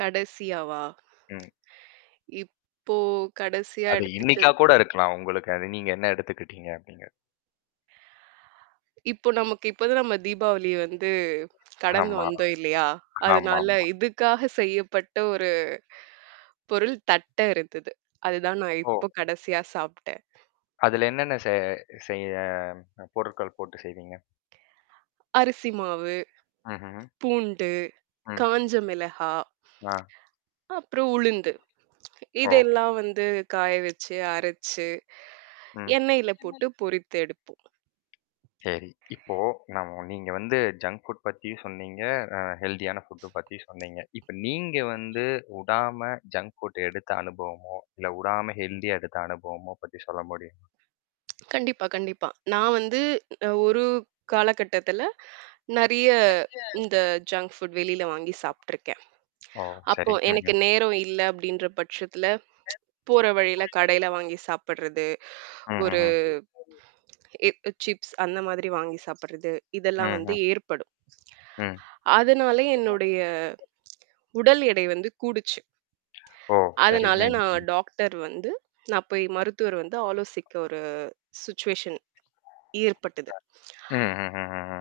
கடைசியாவா? ம். இப்போ கடைசியா அது இன்னைக்கா எடுத்துட்டது கூட இருக்கலாம் உங்களுக்கு. அது நீங்க என்ன எடுத்துக்கிட்டீங்க அப்படிங்க இப்போ நமக்கு இப்பதான் நம்ம தீபாவளிய வந்து கடந்து ஆமா. வந்தோம் இல்லையா? ஆமாமா. அதனால இதுக்காக செய்யப்பட்ட ஒரு பொருள் தட்டை இருந்தது. அதுதான் நான் ஓ! இப்போ கடைசியா சாப்புட்டேன். அதுல என்னென்ன செ செய்ய பொருட்கள் போட்டு செய்வீங்க? அரிசி மாவு, ம்ஹ்ஹ்ம். பூண்டு, ம். காஞ்ச மிளகா, ஆ. அப்புறம் உளுந்து ஓ! இதெல்லாம் வந்து காய வச்சு அரைச்சு ம். எண்ணெயில போட்டு பொரித்து எடுப்போம். சரி, இப்போ நம் நீங்க வந்து ஜங்க் ஃபுட் பத்தியும் சொன்னீங்க. அ ஹெல்த்தியான ஃபுட்டு பத்தியும் சொன்னீங்க. இப்ப நீங்க வந்து உடாம ஜங்க் ஃபுட்ட எடுத்த அனுபவமோ, இல்லை உடாம ஹெல்த்தியா எடுத்த அனுபவமோ பத்தி சொல்ல முடியுங் கண்டிப்பா, கண்டிப்பா. நான் வந்து ஒரு காலகட்டத்தில நிறைய இந்த ஜங்க் ஃபுட் வெளியில வாங்கி சாப்பிட்டுருக்கேன், ஓ! அப்போ சரி. எனக்கு ம்ஹ்ம். நேரம் இல்லை அப்படின்ற பட்சத்தில போற வழியில கடையில வாங்கி சாப்பிடறது. ஒரு ம்ஹ்ஹ்ம். இப்ப சிப்ஸ் அந்த மாதிரி வாங்கி சாப்பிடறது, இதெல்லாம் வந்து ம்ஹ்ம். ஏற்படும். ம். அதனால என்னுடைய உடல் எடை வந்து கூடிச்சு. ஓ, சரி. அதனால நான் ம். டாக்டர் வந்து நான் போய் மருத்துவர் வந்து ஆலோசிக்க ஒரு சிட்சுவேஷன் ஏற்பட்டது. அ ம்ஹ்ஹ்ஹ்ம்.